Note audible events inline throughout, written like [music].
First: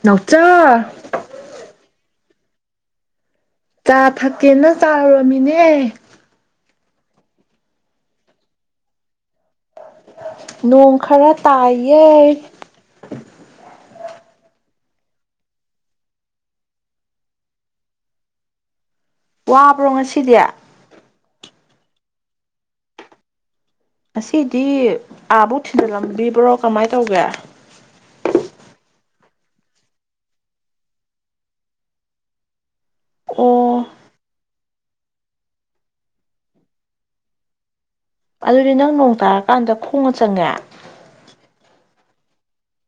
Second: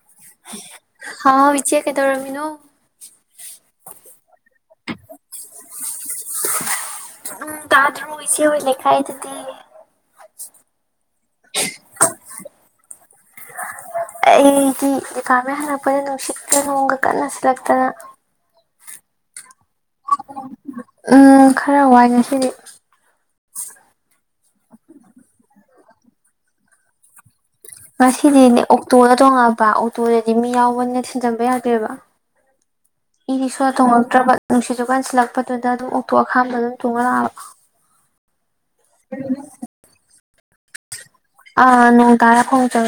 ꯅꯥꯎꯆꯥ ꯍꯥꯎ ꯏꯆꯦ ꯀꯩꯗꯧꯔ ꯏꯅꯣ ꯆꯥ ꯊꯛꯀꯦꯅ ꯆꯥꯔꯨꯔꯃꯤꯅꯦ ꯎꯝ ꯇꯗꯔꯨ ꯏꯁꯤ ꯍꯣꯏ ꯂꯩꯀꯥꯏ ꯗ ꯗꯤ ꯅꯣꯡ ꯈꯔ ꯇꯥꯏꯌꯦ ꯑꯩꯒꯤ ꯗꯤꯄꯥꯔꯠꯃꯦꯟ ꯍꯜꯂꯛꯄꯗ ꯅꯨꯡꯁꯤꯠꯀ ꯅꯣꯡꯒ ꯀꯟꯅ ꯁꯤꯜꯂꯛꯇꯅ ꯋꯥꯕ꯭ꯔꯣ ꯉꯁꯤꯗꯤ ꯎꯝ ꯈꯔ ꯋꯥꯏꯅ ꯍ ꯉꯁꯤꯗꯤ ꯑꯥꯕꯨ ꯊꯤꯟꯖꯤꯜꯂꯝꯕꯤꯕ꯭ꯔꯣ ꯀꯃꯥꯏꯅ ꯇꯧꯒꯦ ꯉꯁꯤꯗꯤꯅꯦ ꯑꯣꯛꯇꯣꯗ ꯇꯣꯡꯉꯑꯕ ꯑꯣꯛꯇꯣꯗꯗꯤ ꯃꯤ ꯌꯥꯎꯕꯅ ꯊꯤꯟꯖꯟꯕ ꯌꯥꯗꯦꯕ ꯑꯩ ꯁ ꯇꯣ ꯑꯣ ꯅꯠꯇ꯭ꯔꯕ ꯅꯨꯡꯁꯤꯠꯖ ꯀꯟꯁꯤꯜꯂꯛꯄꯗꯨꯗ ꯑꯗꯨꯝ ꯑꯣꯛꯇꯣ ꯑꯈꯥꯝꯕ ꯑꯗꯨꯝ ꯊꯣꯡꯍꯜꯂꯛꯑꯕ ꯑꯗꯨꯗꯤ ꯅꯪ ꯅꯣꯡ ꯇꯥꯔꯀꯥꯟꯗ ꯈꯣꯡꯉ ꯆꯉꯦ ꯑꯥ ꯅꯣꯡ ꯇꯔꯥ ꯐ ꯆ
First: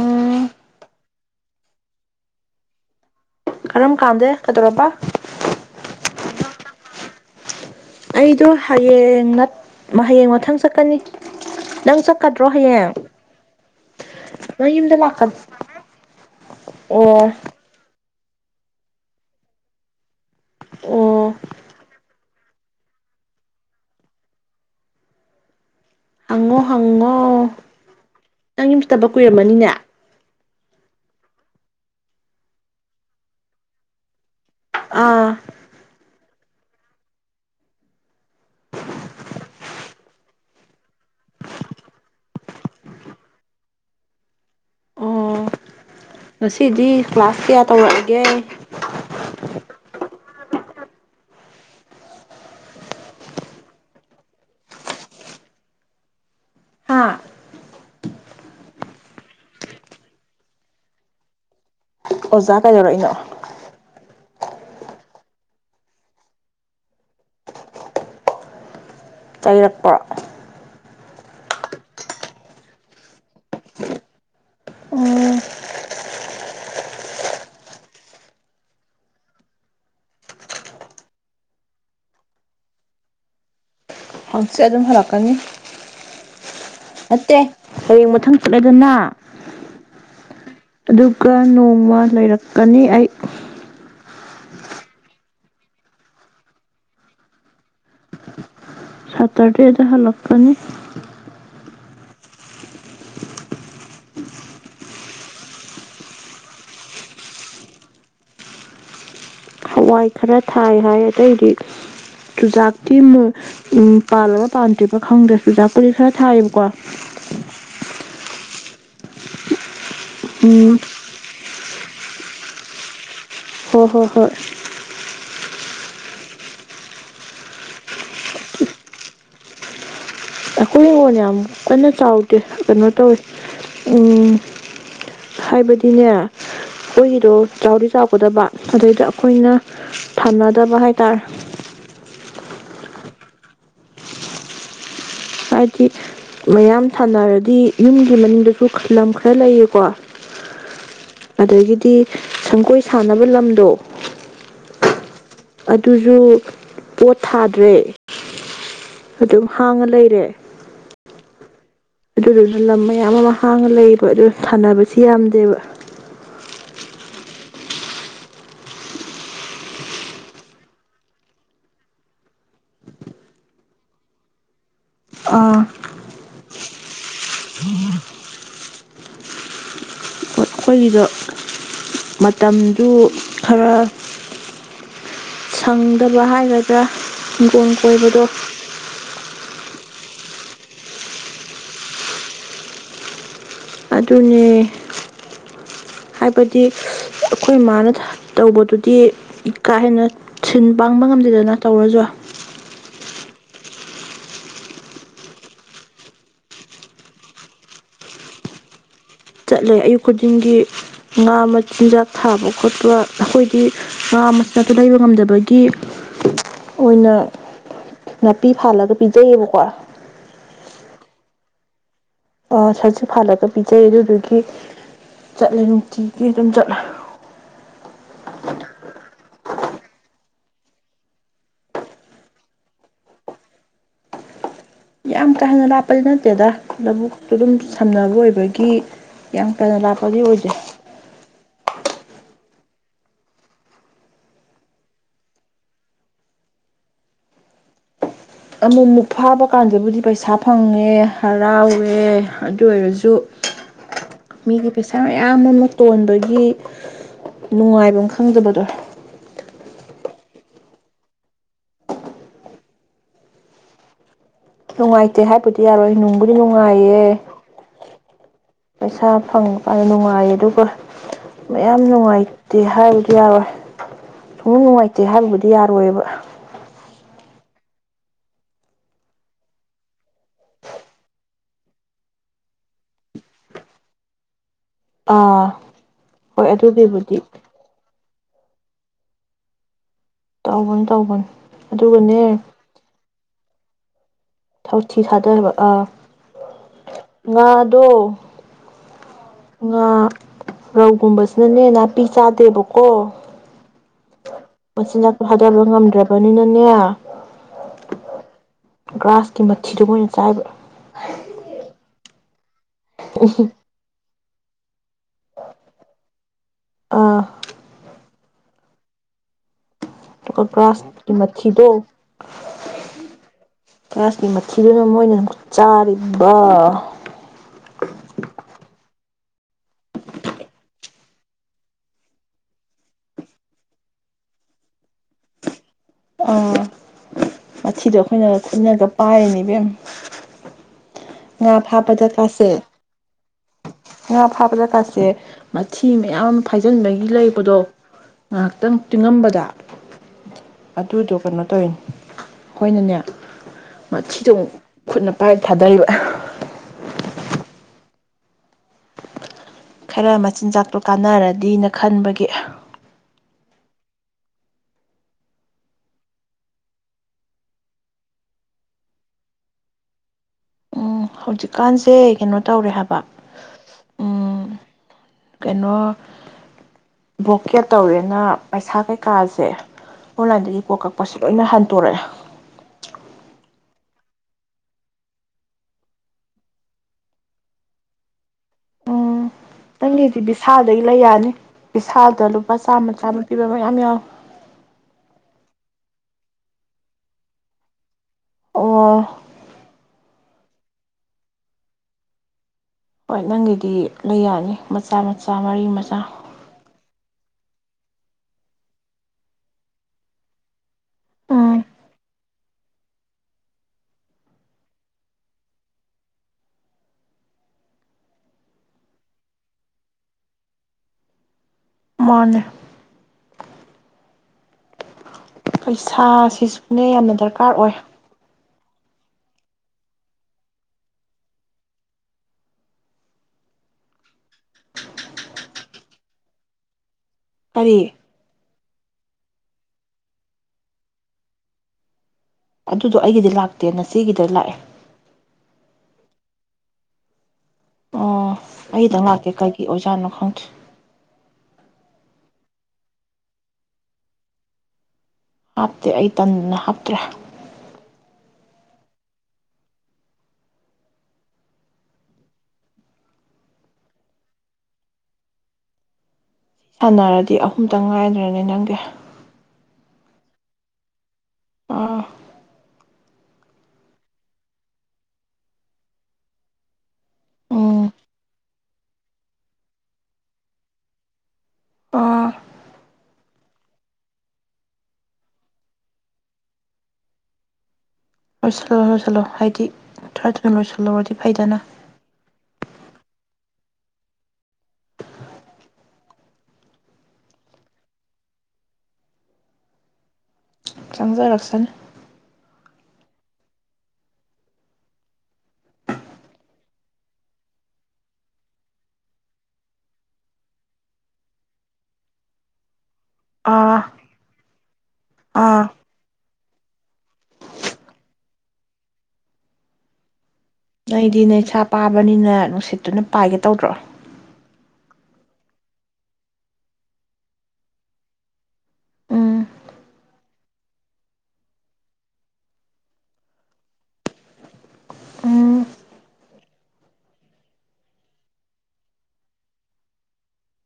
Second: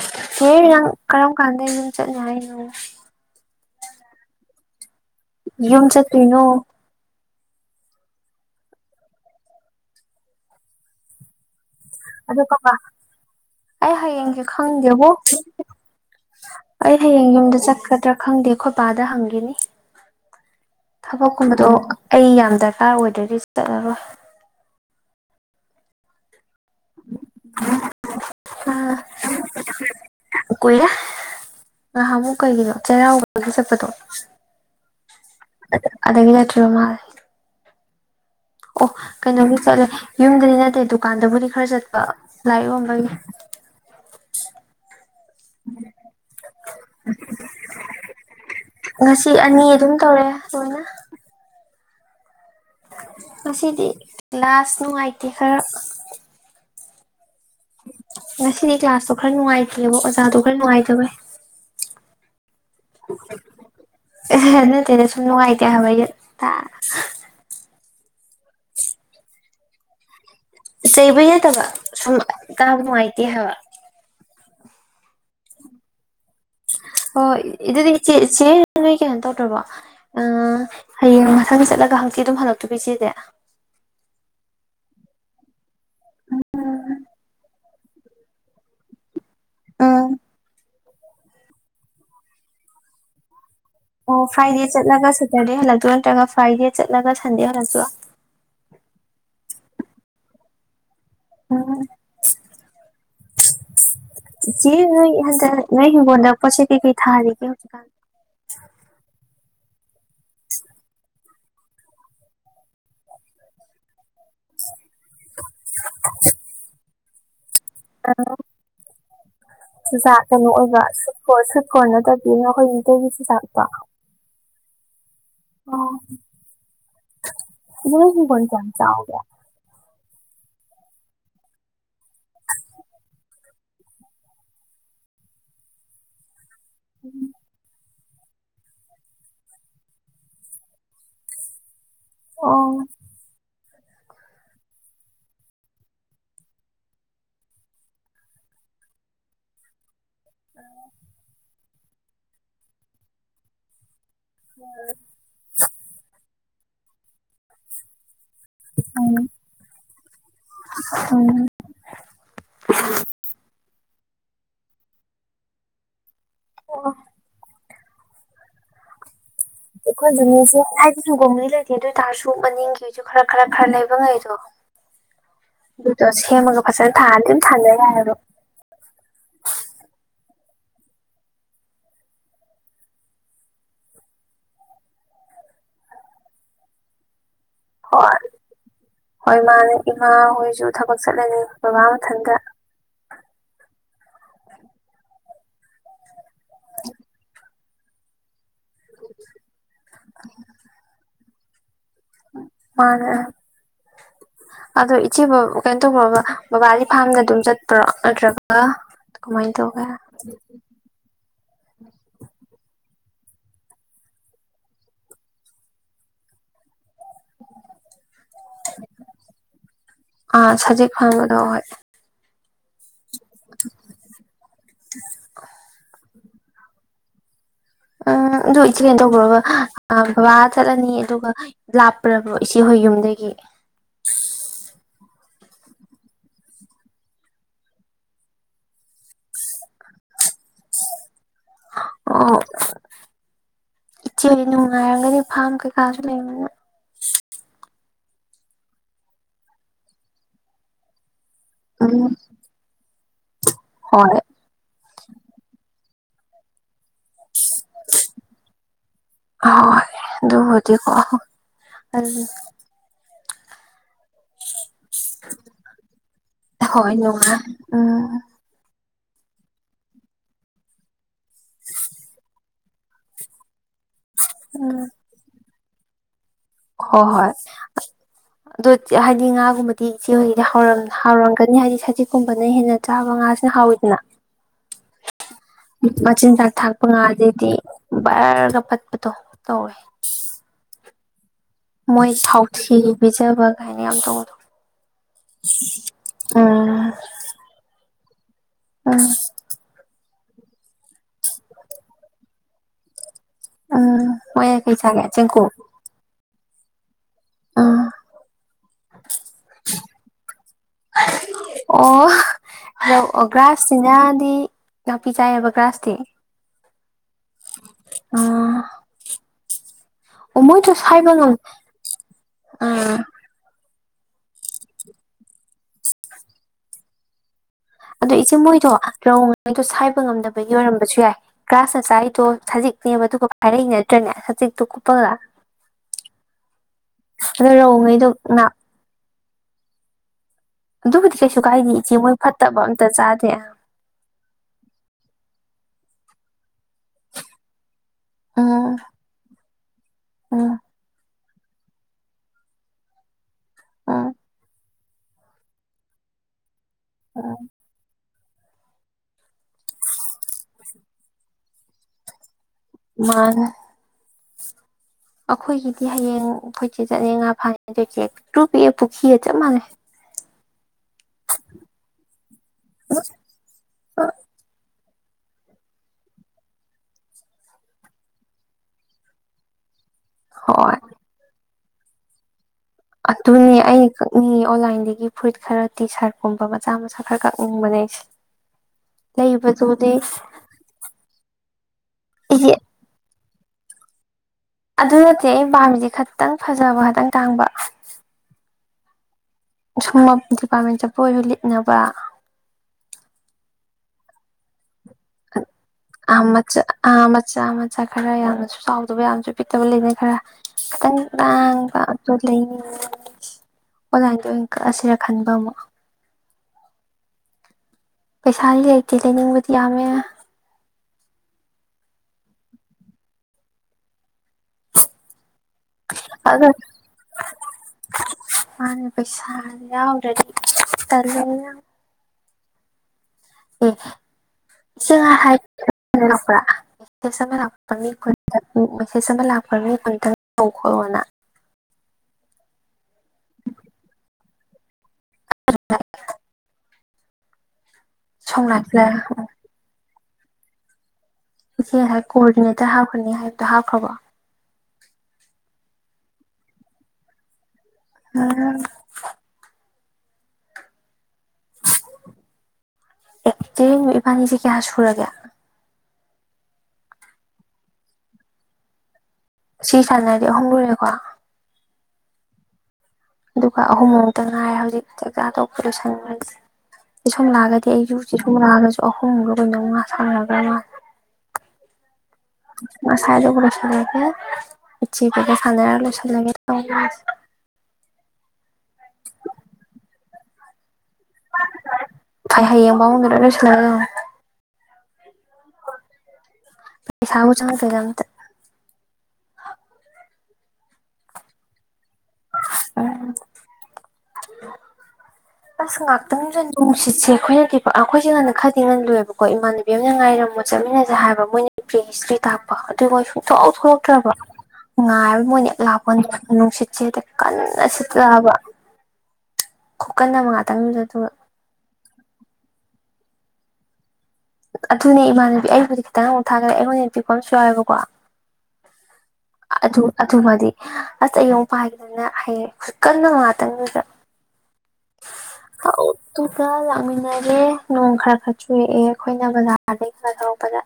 ꯎꯝ ꯀꯦ꯭ꯔ ꯀꯔꯝ ꯀꯥꯟꯗ ꯑꯗꯨꯝ ꯆꯠꯅꯤ ꯍꯥꯏꯅꯣ ꯀꯔꯝ ꯀꯥꯟꯗꯦ ꯀꯩꯗꯧꯔꯕ ꯌꯨꯝ ꯆꯠꯅꯣ ꯑꯩꯗꯣ ꯍꯌꯦꯡ ꯍꯌꯦꯡ ꯃꯊꯪ ꯆꯠꯀꯅꯤ ꯅꯪ ꯑꯗꯨ ꯆꯠꯀꯗ꯭ꯔꯣ ꯀꯕꯥ ꯍꯌꯦꯡ ꯑꯩ ꯍꯌꯦꯡꯁ ꯅꯪ ꯌꯨꯝꯗ ꯈꯪꯗꯦꯕꯣ ꯂꯥꯛꯀ ꯑꯩ ꯑꯣ ꯍꯌꯦꯡ ꯌꯨꯝꯗ ꯆꯠꯀ ꯠꯇ꯭ꯔ ꯈꯪꯗꯦ ꯑꯩꯈꯣꯏ ꯄꯕꯥꯗ ꯍꯪꯒꯦꯅꯤ ꯑꯣ ꯊꯕꯛꯀꯨꯝꯕꯗꯣ ꯑꯩ ꯌꯥꯝ ꯗꯔꯀꯥꯔ ꯑꯣꯏꯗ꯭ꯔꯗꯤ ꯆꯠꯂꯔꯣꯏ ꯑꯉꯣ ꯍꯪꯉꯣ ꯅꯪ ꯑ ꯌꯨꯝꯁꯤꯠꯇꯕ ꯀꯨꯏꯔꯝꯃꯅꯤꯅꯦ ꯀꯨꯏꯔꯦ ꯉ ꯑꯃꯨꯛ ꯀꯩꯒꯤꯅꯣ ꯆꯩꯔꯥꯎꯕꯒꯤ ꯆꯠꯄꯗꯣ ꯑꯥ ꯑꯗꯒꯤꯅ ꯃꯜ ꯑꯣ ꯀꯩꯅꯣꯒꯤ ꯆꯠꯂꯦ ꯌꯨꯝꯒꯤꯗꯤ ꯅꯠꯇꯦ ꯗꯨꯀꯥꯟꯗꯕꯨꯗꯤ ꯈꯔ ꯆꯠꯄ ꯂꯥꯏꯔꯤꯛ ꯌꯣꯟꯝꯕꯒꯤ ꯑꯣ ꯉꯁꯤꯗꯤ ꯀ꯭ꯂꯥꯁ ꯀꯌꯥ ꯇꯧꯔꯛꯒꯦ ꯍꯉ ꯉꯁꯤꯗꯤ ꯂꯥꯁ ꯅꯨꯡꯉꯥꯏꯇꯦ ꯈꯔ ꯍꯥꯥ ꯉꯁꯤꯗꯤ ꯀ꯭ꯂꯥꯁꯇꯣ ꯈꯔ ꯅꯨꯡꯉꯥꯏꯇꯦꯕ ꯑꯣꯖꯥꯗꯣ ꯈꯔ ꯅꯨꯡꯉꯥꯏꯖꯕꯦ ꯑꯣꯖꯥ ꯀꯩꯗꯧꯔꯛꯏꯅꯣ ꯑꯦ ꯅꯠꯇꯦꯅꯦ ꯁꯨꯝ ꯅꯨꯡꯉꯥꯏꯇꯦ ꯍꯥꯏꯕꯣꯏ ꯆꯩꯩꯔꯛꯄ ꯆꯩꯕ ꯌꯥꯗꯕ ꯁꯨꯝ ꯀꯥ ꯅꯨꯡꯉꯥꯏꯇꯦ ꯍꯥꯏꯕ ꯎꯝ ꯑꯣ ꯑꯗꯨꯗꯤ ꯏꯆꯦ ꯏꯆꯦ ꯅꯣꯏ ꯀꯩꯅꯣ ꯇꯧꯗ꯭ꯔꯕꯣ ꯍꯌꯦꯡ ꯃꯁꯪꯗ ꯆꯠꯂꯒ ꯍꯪꯆꯤꯠ ꯑꯗꯨꯝ ꯍꯟꯗꯣꯛꯇꯣꯏꯕꯤ ꯏꯆꯦꯗꯤ ꯄꯁꯦ ꯑꯗꯨꯝ ꯍꯜꯂꯛꯀꯅꯤ ꯃꯦ ꯍꯌꯦꯡ ꯃꯊꯪ ꯆꯠꯂꯗꯨꯅ ꯎꯝ ꯑꯗꯨꯒ ꯅꯣꯡꯃ ꯂꯩꯔꯛ ꯀꯅꯤ ꯑꯩ ꯑꯣ ꯐ꯭ꯔꯥꯏꯗꯦ ꯆꯠꯂꯒ ꯁꯦꯇꯔꯗꯦ ꯍꯜꯂꯛꯇ꯭ꯔꯣ ꯅꯠꯇ꯭ꯔꯒ ꯐ꯭ꯔꯥꯏꯗꯦ ꯆꯠꯂꯒ ꯁꯟꯗꯦ ꯍꯜꯂꯛꯇꯣ ꯁꯇꯔꯗꯨ ꯑꯦꯗ ꯍꯥꯂꯄꯅꯤ ꯎꯝ ꯏꯦ ꯅꯣꯏ ꯍꯟꯗꯛ ꯅꯣꯏ ꯍꯤꯡꯒꯣꯜꯗ ꯄꯣꯠ ꯆꯩ ꯀꯩꯀꯩ ꯊꯥꯔꯤꯒꯦ ꯍꯧꯖꯤꯛꯀꯥꯟ ꯍꯋꯥꯏ ꯈꯔ ꯊꯥꯏ ꯍꯥꯏꯔ ꯑꯇꯩꯗꯤ ꯆꯨꯖꯥꯛꯇꯤ ꯃ ꯄꯥꯜꯂꯒ ꯄꯥꯟꯗ꯭ꯔꯤꯕ ꯈꯪꯗ꯭ꯔꯦ ꯆꯨꯖꯥꯛꯄꯨꯗꯤ ꯈꯔ ꯊꯥꯏꯌꯦꯕꯀꯣ ꯑ ꯆꯨꯖꯥ ꯀꯩꯅꯣ ꯎꯝ ꯑꯣꯏꯕ ꯁꯨꯠꯣ ꯈꯔꯅ ꯇ ꯄꯅꯈꯣꯏ ꯏꯇꯤꯁꯤ ꯆ ꯍꯣꯏ ꯍꯣꯏ ꯍꯣꯏ ꯑ ꯆ ꯆ ꯑꯩꯣꯏ ꯀꯣꯟꯣꯅꯤꯌꯥꯝ ꯀꯣꯏꯩꯅ ꯆꯥꯎꯗꯦ ꯀꯩꯅꯣ ꯇꯧꯋꯦ ꯎ ꯍꯥꯏꯕꯗꯤꯅꯦ ꯑꯣꯏꯣꯏꯔꯣ ꯆꯥꯎꯔꯤ ꯆ ꯀꯗꯕ ꯑꯗꯨꯩꯗ ꯑꯩꯈꯣꯏꯅ ꯊꯝꯅꯗꯕ ꯍꯥꯏꯇꯥꯥꯔꯦ ꯑꯣ ꯍꯥꯏꯗꯤ ꯃꯌꯥꯝ ꯁꯥꯟꯅꯔꯗꯤ ꯌꯨꯝꯒꯤ ꯃꯅꯨꯡꯗꯁꯨ ꯂꯝ ꯈꯔ ꯂꯩꯌꯦꯀꯣ ꯑ ꯑꯗꯒꯤꯗꯤ ꯁꯪꯒꯣꯏ ꯁꯥꯟꯅꯕ ꯂꯝꯗꯣ ꯑꯗꯨꯁꯨ ꯄꯣꯊꯥꯗ꯭ꯔꯦ ꯎꯝ ꯑꯗꯨꯝ ꯍꯥꯡꯉ ꯂꯩꯔꯦ ꯎ ꯑꯗꯨ ꯑꯗꯨ ꯂꯝ ꯃꯌꯥꯝ ꯑꯃ ꯍꯥꯡ ꯂꯩꯕ ꯑꯗꯨ ꯊꯥꯅꯕꯁꯤ ꯌꯥꯝꯗꯦꯕ ꯑꯣ ꯑꯩꯈꯣꯏ ꯃ ꯃꯤꯁꯦ ꯍꯥꯏꯗꯤ ꯁꯪꯒꯣꯝꯅꯤ ꯂꯩꯇꯦ ꯑꯗꯨ ꯑꯣꯏ ꯇꯔꯁꯨ ꯃꯅꯤꯡꯒꯤꯁꯨ ꯈꯔ ꯈꯔ ꯈꯔ ꯂꯩꯕ ꯉꯩꯗꯣ ꯑꯥ ꯇꯁꯦ ꯑꯃ ꯐꯁ ꯊꯥꯗꯤꯅ ꯊꯥꯟꯗ ꯌꯥꯔ ꯑꯩꯈꯣꯏꯒꯤꯗꯣ ꯃꯇꯝꯗꯨ ꯈꯔ ꯁꯪꯗꯕ ꯍꯥꯏꯒꯗ꯭ꯔꯥ ꯒꯣꯝ ꯍꯣꯏ ꯀꯣꯏꯕꯗ ꯍꯣꯏ ꯃꯥꯅ ꯏꯃꯥ ꯍꯣꯏꯁꯨ ꯊꯕꯛ ꯆꯠꯂꯅꯤ ꯭ꯔꯒꯥꯥ ꯃꯊꯟꯇ ꯑꯗꯨꯅꯦ ꯍꯥꯏꯕꯗꯤ ꯑꯩꯈꯣꯏ ꯃꯥꯟꯅ ꯊ ꯇꯧꯕꯗꯨꯗꯤ ꯀꯥ ꯍꯦꯟꯅ ꯁꯤꯟ ꯄꯥꯡꯕ ꯉꯝꯗꯦꯗꯅ ꯇꯧꯔꯁꯨ ꯐꯔ ꯑꯗꯣ ꯏꯆꯦ ꯀꯩꯅꯣ ꯇꯧꯕ꯭ꯔꯣꯕ ꯕꯕꯥꯒꯤ ꯐꯥꯔꯝꯗ ꯑꯗꯨꯝ ꯆꯠꯄ꯭ꯔꯣ ꯅꯠꯇ꯭ꯔꯒ ꯀꯃꯥꯏꯅ ꯆꯠꯂꯦ ꯇꯧꯒꯦ ꯑꯌꯨꯛ ꯈꯨꯗꯤꯡꯒꯤ ꯉꯥ ꯃꯆꯤꯟꯖꯥꯛ ꯊꯥꯕ ꯈꯣꯠꯄ ꯑꯩꯈꯣꯏꯗꯤ ꯉꯥ ꯃꯆꯥꯛꯠꯇ ꯂꯩꯕ ꯉꯝꯗꯕꯒꯤ ꯑꯣꯏꯅ ꯅꯥꯄꯤ ꯐꯥꯜꯂꯒ ꯄꯤꯖꯩꯌꯦꯕꯀꯣ ꯑꯥ ꯁꯖꯤꯛ [inaudible] ꯑ ꯁꯥꯁꯨ ꯐꯥꯜꯂꯒ ꯄꯤꯖꯩ ꯑꯗꯨꯗꯨꯒꯤ ꯆꯠꯂꯦ ꯅꯨꯡꯇꯤꯒꯤ ꯑꯗꯨꯝ ꯆꯠꯂ ꯎꯝ ꯑꯗꯨ ꯏꯆꯦ ꯀꯩꯅꯣ ꯇꯧꯕꯈ꯭ꯔꯣꯕ ꯕꯕꯥ ꯆꯠꯂꯅꯤ ꯑꯗꯨꯒ ꯂꯥꯞꯄ꯭ꯔꯕ꯭ꯔꯣ ꯏꯆꯦꯍꯣꯏ ꯌꯨꯝꯗꯒꯤ ꯌꯥꯝ ꯀꯥ ꯍꯦꯟꯅ ꯂꯥꯞꯄꯗꯤ ꯅꯠꯇꯦꯗ ꯂꯧꯕꯨꯛꯇꯨ ꯑꯗꯨꯝ ꯁꯝꯅꯕ ꯑꯣꯏꯕꯒꯤ ꯌꯥꯝ ꯀꯟꯅ ꯂꯥꯛꯞꯄꯗꯤ ꯑꯣꯏꯁꯦ ꯑꯣ ꯏꯆꯦ ꯍ ꯅꯨꯡꯉꯥꯏꯔꯝꯒꯅꯤ ꯐꯥꯝ ꯀꯩꯀꯥꯁꯨ ꯂꯩꯕꯅꯤꯅ ꯑꯃꯨꯛ ꯑꯃꯨꯛ ꯐꯥꯕ ꯀꯥꯟꯗꯕꯨꯗꯤ ꯄꯩꯁꯥ ꯐꯪꯉꯦ ꯍꯔꯥꯎꯋꯦ ꯎꯝ ꯑꯗꯨ ꯑꯣꯏꯔꯁꯨ ꯍꯣꯏ ꯃꯤꯒꯤ ꯄꯩꯁꯥ ꯃꯌꯥꯝ ꯑꯃ ꯇꯣꯟꯕꯒꯤ ꯅꯨꯡꯉꯥꯏꯕ ꯑꯃ ꯈꯪꯗꯕꯗꯣ ꯍꯣꯏ ꯑꯗꯨꯕꯨꯗꯤꯀꯣ ꯑꯗꯨ ꯅꯨꯡꯉꯥꯏꯇꯦ ꯍꯥꯏꯕꯗꯤ ꯌꯥꯔꯣꯏ ꯅꯨꯡꯕꯨꯗꯤ ꯍꯣꯏ ꯅꯨꯡꯉꯥꯏꯌꯦ ꯅꯨꯡꯉꯥꯏ ꯎꯝ ꯄꯩꯁꯥ ꯐꯪꯕ ꯀꯥꯟꯗ ꯅꯨꯡꯉꯥꯏ ꯑꯗꯨꯒ ꯃꯌꯥꯝ ꯅꯨꯡꯉꯥꯏꯇꯦ ꯍꯥꯏꯕꯗꯤ ꯌꯥꯔꯣꯏ ꯁꯨꯡ ꯅꯨꯡꯉꯥꯏꯇꯦ ꯍꯥꯏꯕꯕꯨꯗꯤ ꯌꯥꯔꯣꯏꯕ ꯍꯣꯏ ꯍꯣꯏ ꯑꯗꯨꯣ ꯍꯥꯏꯗꯤ ꯉꯥꯒꯨꯝꯕꯗꯤ ꯏꯆꯦ ꯍꯗꯤ ꯍꯥꯎꯔꯝꯒꯅꯤ ꯍꯥꯏꯗꯤ ꯁꯖꯤꯛꯀꯨꯝꯕꯅ ꯍꯦꯟꯅ ꯆꯥꯕ ꯉꯥꯁꯤꯅ ꯍꯥꯎꯋꯤꯗꯅ ꯑꯥ ꯇ ꯍꯣꯏ ꯊꯥꯛꯄꯣ ꯑꯗꯨꯒꯤꯕꯨꯗꯤ ꯉꯗꯗꯤ ꯔꯒ ꯐꯠꯄꯊ ꯇ ꯑꯣꯏ ꯇꯒꯅꯤ ꯇꯒꯅꯤ ꯃꯣꯏ ꯊꯥꯎꯊꯤꯕꯤꯖꯕꯛ ꯀꯥꯏꯅꯤ ꯌꯥꯝ ꯑꯃ ꯇꯧꯕꯗꯣ ꯊꯧꯊꯤ ꯊꯥꯗꯑꯕ ꯑꯥ ꯎꯝ ꯉꯥꯗꯣ ꯎꯝ ꯉ ꯔꯧꯒꯨꯝꯕꯁꯤꯅꯅꯦ ꯅꯥꯄꯤ ꯆꯥꯗꯦꯕꯀꯣ ꯎꯝ ꯃꯣꯏꯅ ꯀꯩ ꯆꯥꯒꯦ ꯃꯆꯤꯟꯖꯥꯛꯇꯣ ꯆꯦꯡꯀꯨꯞ ꯍꯥꯗꯣꯛꯕ ꯉꯝꯗ꯭ꯔꯕ ꯅꯤꯅꯅꯦ ꯎꯝ ꯒ꯭ꯔꯥꯁꯀꯤ ꯃꯊꯤꯗꯣ ꯃꯣꯏꯅ ꯆꯥꯏꯕ꯭ꯔ ꯑꯣ ꯑꯒ꯭ꯔꯥꯁꯁꯤꯡꯅꯗꯤ ꯅꯥꯄꯤ ꯆꯥꯏꯑꯕ ꯒ꯭ꯔꯥꯁꯇꯤ ꯑꯥ ꯑꯥ ꯑꯣ ꯑꯗꯨꯒ ꯃꯣꯏ ꯇ ꯒ꯭ꯔꯥꯁꯀꯤ ꯁꯥꯏꯕꯉꯥꯡ ꯃꯊꯤꯗꯣ ꯑ ꯒ꯭ꯌꯥꯁꯀꯤ ꯃꯊꯤꯗꯨꯅ ꯃꯣꯏꯅꯛ ꯆꯥꯔꯤꯕ ꯔꯧ ꯃꯉꯩꯗꯣ ꯁꯥꯏꯕ ꯉꯝꯗꯕꯒꯤ ꯌ ꯑꯣꯏꯔꯝꯕꯁꯨ ꯌꯥꯏ ꯒ꯭ꯔꯥꯁ ꯃꯆꯥ ꯑꯩꯗꯣ ꯁꯖꯤꯛꯅꯦꯕ ꯑꯗꯨꯒ ꯄꯥꯏꯔꯛꯏ ꯅꯠꯇ꯭ꯔꯅꯦ ꯁꯖꯤꯛꯇꯣ ꯀꯨꯞꯄꯒ ꯑꯥ ꯑꯗꯣ ꯃꯁꯤꯤꯗꯣ ꯔꯧꯉꯩꯗꯣ ꯑꯩꯈꯣꯏꯅ ꯉꯥ ꯈꯅꯒ ꯄꯑꯅꯤꯕꯤ ꯑꯗꯨꯕꯨꯗꯤ ꯀꯩꯁꯨ ꯀꯥꯏꯗꯦ ꯏꯆꯦ ꯃꯣꯏ ꯐꯠꯇꯕ ꯑꯝꯇ ꯆꯥꯗꯦ ꯑ ꯉꯥ ꯐꯥꯕ ꯖꯒꯥꯁꯦ ꯃꯊꯤ ꯃꯌꯥꯝ ꯐꯥꯏꯖꯤꯟꯕꯒꯤ ꯂꯩꯕꯗꯣ ꯉꯥꯏꯍꯥꯛꯇꯪ ꯎꯝ ꯇꯤꯡꯉꯝꯕꯗ ꯎꯝ ꯑꯗꯨ ꯗꯣꯛ ꯀꯩꯅꯣ ꯇꯧꯔꯤꯅꯤ ꯍꯣꯏꯅꯅꯦ ꯎꯝ ꯃꯊꯤꯁꯨ ꯑꯃꯨꯛ ꯈꯨꯠꯅ ꯄꯥꯏꯞ ꯊꯥꯗꯔꯤꯕ ꯑꯥ ꯈꯔ ꯃꯆꯤꯟꯖꯥꯛꯇꯣ ꯀꯥꯟꯅꯔꯗꯤꯅ ꯈꯟꯕꯒꯤ ꯃꯥ ꯑꯩꯈꯣꯏꯒꯤꯗꯤ ꯍꯌꯦꯡ ꯑꯩꯈꯣꯏꯆꯦ ꯆꯠꯅ ꯉꯥ ꯐꯥꯉꯦ ꯑꯗꯨꯣꯏꯆꯦ ꯇ꯭ꯔꯨ ꯄꯑꯦ ꯄꯨꯈ꯭ꯔꯤꯑ ꯆꯞ ꯃꯥꯟꯂꯦ ꯎꯝ ꯍꯧꯖꯤꯛꯀꯥꯟꯁꯦ ꯀꯩꯅꯣ ꯇꯧꯔꯦ ꯍꯥꯏꯕ ꯎꯝ ꯀꯩꯅꯣ ꯕꯣꯛꯀꯦ ꯇꯧꯔꯦꯅ ꯄꯩꯁꯥ ꯀꯩꯀꯥꯁꯦ ꯑꯣꯟꯂꯥꯏꯟꯗꯒꯤ ꯍꯣꯏ ꯄꯣꯛ ꯀꯛꯄꯁꯤ ꯂꯣꯏꯅ ꯍꯟꯊ ꯇꯣꯔꯛꯑꯦ ꯑꯗꯨꯅꯦ ꯑꯩꯩꯅ ꯀꯛꯅꯤꯡꯉ ꯑꯣꯟꯂꯥꯏꯟꯗꯒꯤ ꯐꯨꯔꯤꯠ ꯈꯔ ꯇꯤ ꯁꯥꯔꯠꯀꯨꯝꯕ ꯃꯆꯥ ꯃꯆꯥ ꯈꯔ ꯀꯛꯅꯤꯡꯕꯅꯦ ꯑꯩꯁꯦ ꯂꯩ ꯎꯝ ꯅꯪꯒꯤꯗꯤ ꯕꯤꯁꯥꯗꯒꯤ ꯂꯩ ꯌꯥꯅꯤ ꯕꯤꯁꯥꯜꯗ ꯂꯨꯄꯥ ꯏꯆꯦ ꯆꯥꯝꯃ ꯆꯥꯝꯃ ꯀ ꯑ ꯌꯥ ꯑꯗꯨ ꯅꯠꯇꯦ ꯑꯩꯅ ꯄꯥꯝꯃꯤꯁꯦ ꯈꯇꯪ ꯐꯖꯕ ꯈꯇꯪ ꯇꯥꯡꯕ ꯑꯣ ꯁꯨꯝ ꯗꯤꯄꯥꯔꯠꯃꯦꯟ ꯆꯠꯄꯣꯏꯁꯨ ꯂꯤꯠꯅꯕ ꯍꯣꯏ ꯅꯪꯒꯤꯗꯤ ꯂꯩ ꯌꯥꯅꯤ ꯃꯆꯥ ꯃꯆꯥ ꯃꯔꯤ ꯃꯆꯥ ꯃꯆꯥ ꯃꯆꯥ ꯃꯆꯥ ꯈꯔ ꯌꯥꯝꯅꯁꯨ ꯆꯥꯎꯗꯕ ꯌꯥꯝꯅꯁꯨ ꯄꯤꯛꯇꯕ ꯂꯩꯅ ꯈꯔ ꯈꯤꯇꯪ ꯎꯝ ꯉꯥꯡꯕ ꯂꯩ ꯑꯣꯟꯂꯥꯏꯟꯗ ꯑꯣꯏꯅ ꯀꯛꯑꯁꯤꯔ ꯈꯟꯕ ꯑꯃꯨꯛ ꯄꯩꯁꯥ ꯂꯩꯇꯦ ꯂꯩꯅꯤꯡꯕꯗꯤ ꯌꯥꯝꯃꯦ ꯃꯅꯤ ꯑꯗ ꯄꯩꯁꯥꯁꯤꯁꯨꯅꯦ ꯌꯥꯝꯅ ꯗꯔꯀꯥꯔ ꯑꯣꯏ ꯃꯥꯅꯦ ꯄꯩꯁꯥꯔ ꯇ [unintelligible] [unintelligible] ꯃꯦꯁꯦꯖ ꯀꯔꯤ ꯑꯃ ꯂꯥꯛꯈ꯭ꯔꯅꯤ ꯑꯃꯨꯇꯪ ꯇꯧ ꯈꯣꯠꯂꯣꯅ ꯑꯗꯨꯗꯣ ꯑꯩꯒꯤꯗꯤ ꯂꯥꯛꯇꯦꯅ ꯁꯤꯒꯤꯗ ꯂꯥꯛꯑꯦ ꯑ ꯑꯣ ꯅꯥꯀꯟꯗ ꯑꯩꯗꯪ ꯂꯥꯛꯀꯦ ꯀꯩꯒꯤ ꯑꯣꯏꯖꯥꯠꯅꯣ ꯥꯎ ꯏꯆꯦ ꯉꯁꯥꯏ ꯀꯣꯑꯣꯔꯗꯤꯅꯦꯇꯔ ꯍꯥꯞꯄꯅꯤ ꯍꯥꯏꯕꯗꯣ ꯍꯥꯞꯈ꯭ꯔꯕꯣ ꯍꯥꯞꯇꯦ ꯑꯩ ꯇꯟꯅ ꯍꯥꯞꯇ꯭ꯔꯦ ꯎꯝ ꯑꯦꯇꯔꯤ ꯏꯕꯥꯅꯤꯁꯤ ꯀꯌꯥ ꯁꯨꯔꯒꯦ ꯁꯥꯟꯅꯔꯗꯤ ꯑꯍꯨꯝꯇꯪ ꯉꯥꯏꯗ꯭ꯔꯅꯦ ꯅꯪꯒꯤ ꯁꯤ ꯁꯥꯟꯅꯔꯗꯤ ꯑꯍꯨꯝ ꯂꫭꯏꯔꯦꯀꫭ ꯑꯥ ꯑꯗꯨꯒ ꯑꯍꯨꯝ ꯑꯃꯨꯛꯇ ꯉꯥꯏꯦ ꯍꯧꯖꯤꯛ ꯆꯥꯛꯆꯥ ꯇꯧꯕ ꯂꯣꯏꯁꯟꯈꯁꯦ ꯑ ꯁꯨꯝ ꯂꯥꯛꯑꯒꯗꯤ ꯎꯝ ꯑꯩꯁꯨꯁꯤꯦ ꯁꯨꯝ ꯂꯥꯛꯑꯒꯁꯨ ꯑꯍꯨꯝ ꯂ ꯂꯣꯏꯅ ꯉꯥ ꯁꯪꯅꯒ꯭ꯔ ꯃꯥꯜꯂꯦ ꯑ ꯃꯁꯥꯏꯗꯕꯨꯁ ꯂꯦ ꯏꯆ ꯁꯥꯟꯗꯁ ꯂꯦ ꯊꯠꯁ ꯍꯥꯏꯥꯏ ꯍ ꯌꯦꯡꯕ ꯑꯃꯗꯅ ꯁꯂꯦ ꯑ [unintelligible] ꯆꯠꯂꯨꯁꯦ ꯑꯝꯇ ꯆꯪꯖꯔꯛꯁꯅꯤ ꯎꯝ ꯑꯁ ꯉꯥꯛꯇꯪꯗ ꯅꯨꯡꯁꯤꯠꯁꯦ ꯑꯩꯈꯣꯏꯅꯗꯤ ꯑꯩꯈꯣꯏꯁꯦ ꯉꯟꯅ ꯈꯔꯗꯤ ꯉꯟꯅ ꯂꯦꯕꯀꯣ ꯏꯃꯥꯟꯅꯕꯤ ꯑꯃꯅ ꯉꯥꯏꯔꯝꯃꯣ ꯆꯠꯃꯤꯟꯅꯁꯦ ꯍꯥꯏꯕ ꯃꯣꯏꯅ ꯄ꯭ꯔꯤ ꯍꯤꯁꯇ꯭ꯔꯤ ꯇꯥꯛꯄ꯫ ꯑꯗꯨ ꯃꯣꯏ ꯁꯨꯡꯊꯣꯛ ꯑꯥ ꯊꯣꯛꯂꯇ꯭ꯔꯕ ꯉꯥꯏꯕ ꯃꯣꯏꯅ ꯍꯦꯛ ꯑꯥ ꯂꯥꯛꯄꯒ ꯅꯨꯡꯁꯤꯠ ꯆꯦꯗꯥ ꯀꯟꯅ ꯁꯤꯠꯇꯔ ꯍꯥꯕ ꯈꯨꯀꯟ ꯑꯃ ꯉꯥ ꯅꯣꯏꯗꯤ ꯅꯁꯥ ꯄꯥꯕꯅꯤꯅ ꯅꯨꯡꯁꯤꯠ ꯑꯗꯨꯅ ꯄꯥꯏꯒꯦ ꯇꯧꯗ꯭ꯔꯣ꯫ ꯑꯗꯨꯅꯦ ꯏꯃꯥꯟꯅꯕꯤ ꯑꯩꯕꯨꯗꯤ ꯈꯤꯇꯪ ꯑꯃꯨꯛ ꯊꯥꯒꯠꯂꯦ ꯑꯩꯉꯣꯟꯗꯒꯤ ꯍꯦꯟꯅꯄꯤꯛꯄ ꯑꯃꯁꯨ ꯌꯥꯎꯌꯦꯕꯀꯣ ꯎꯝ ꯑꯗꯨ ꯑꯗꯨꯃꯗꯤ ꯑꯁ ꯑꯩꯑꯃꯨꯛ ꯄꯥꯏꯈꯤꯗꯅ ꯍꯌꯦ ꯀꯟꯕ ꯉꯥꯛꯇꯥꯅꯦꯕ ꯎꯝ ꯑꯗꯨꯒ ꯂꯥꯛꯃꯤꯟꯅꯔꯦ ꯅꯣꯡ ꯈꯔ ꯈꯔ ꯆꯨꯔꯛꯑꯦ ꯑꯩꯈꯣꯏꯅ ꯕꯖꯥꯔꯗꯒꯤ ꯈꯔ ꯊꯧꯔꯛꯄꯗ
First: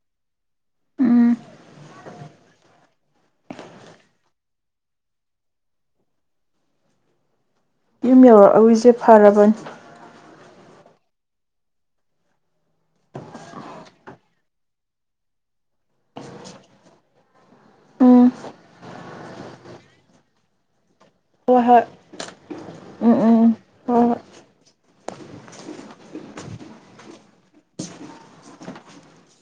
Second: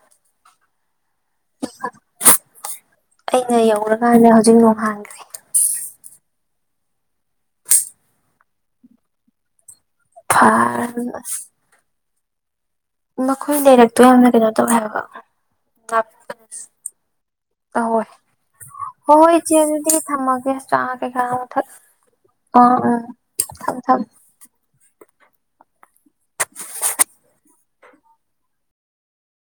ꯎꯝ ꯑꯩꯅ ꯌꯧꯔꯀꯥꯟꯗ ꯍꯧꯖꯤꯛ ꯅꯣꯡꯍꯥꯡꯈ꯭ꯔꯦ꯫ ꯌꯨꯝ ꯌꯎꯔꯛ ꯑꯝꯃꯤꯁꯦ ꯐꯔꯕꯅꯤ꯫ ꯑꯥ ꯃꯈꯣꯏ ꯂꯩꯔꯛꯇꯣ ꯌꯥꯝꯅ ꯀꯩꯅꯣ ꯇꯧꯌꯦ ꯍꯥꯏꯕ [unintelligible] ꯑꯍꯣꯏ ꯎꯝ ꯍꯣꯏ ꯍꯣꯏ ꯏꯆꯦ ꯑꯗꯨꯗꯤ ꯊꯝꯃꯒꯦ꯫ [unintelligible] ꯍꯣꯏ ꯊꯛ ꯍꯣꯏ ꯎꯝ ꯎꯝ ꯎꯝ ꯊꯝꯃꯣ ꯍꯣꯏ ꯊꯝꯃꯣ꯫ ꯍꯣꯏ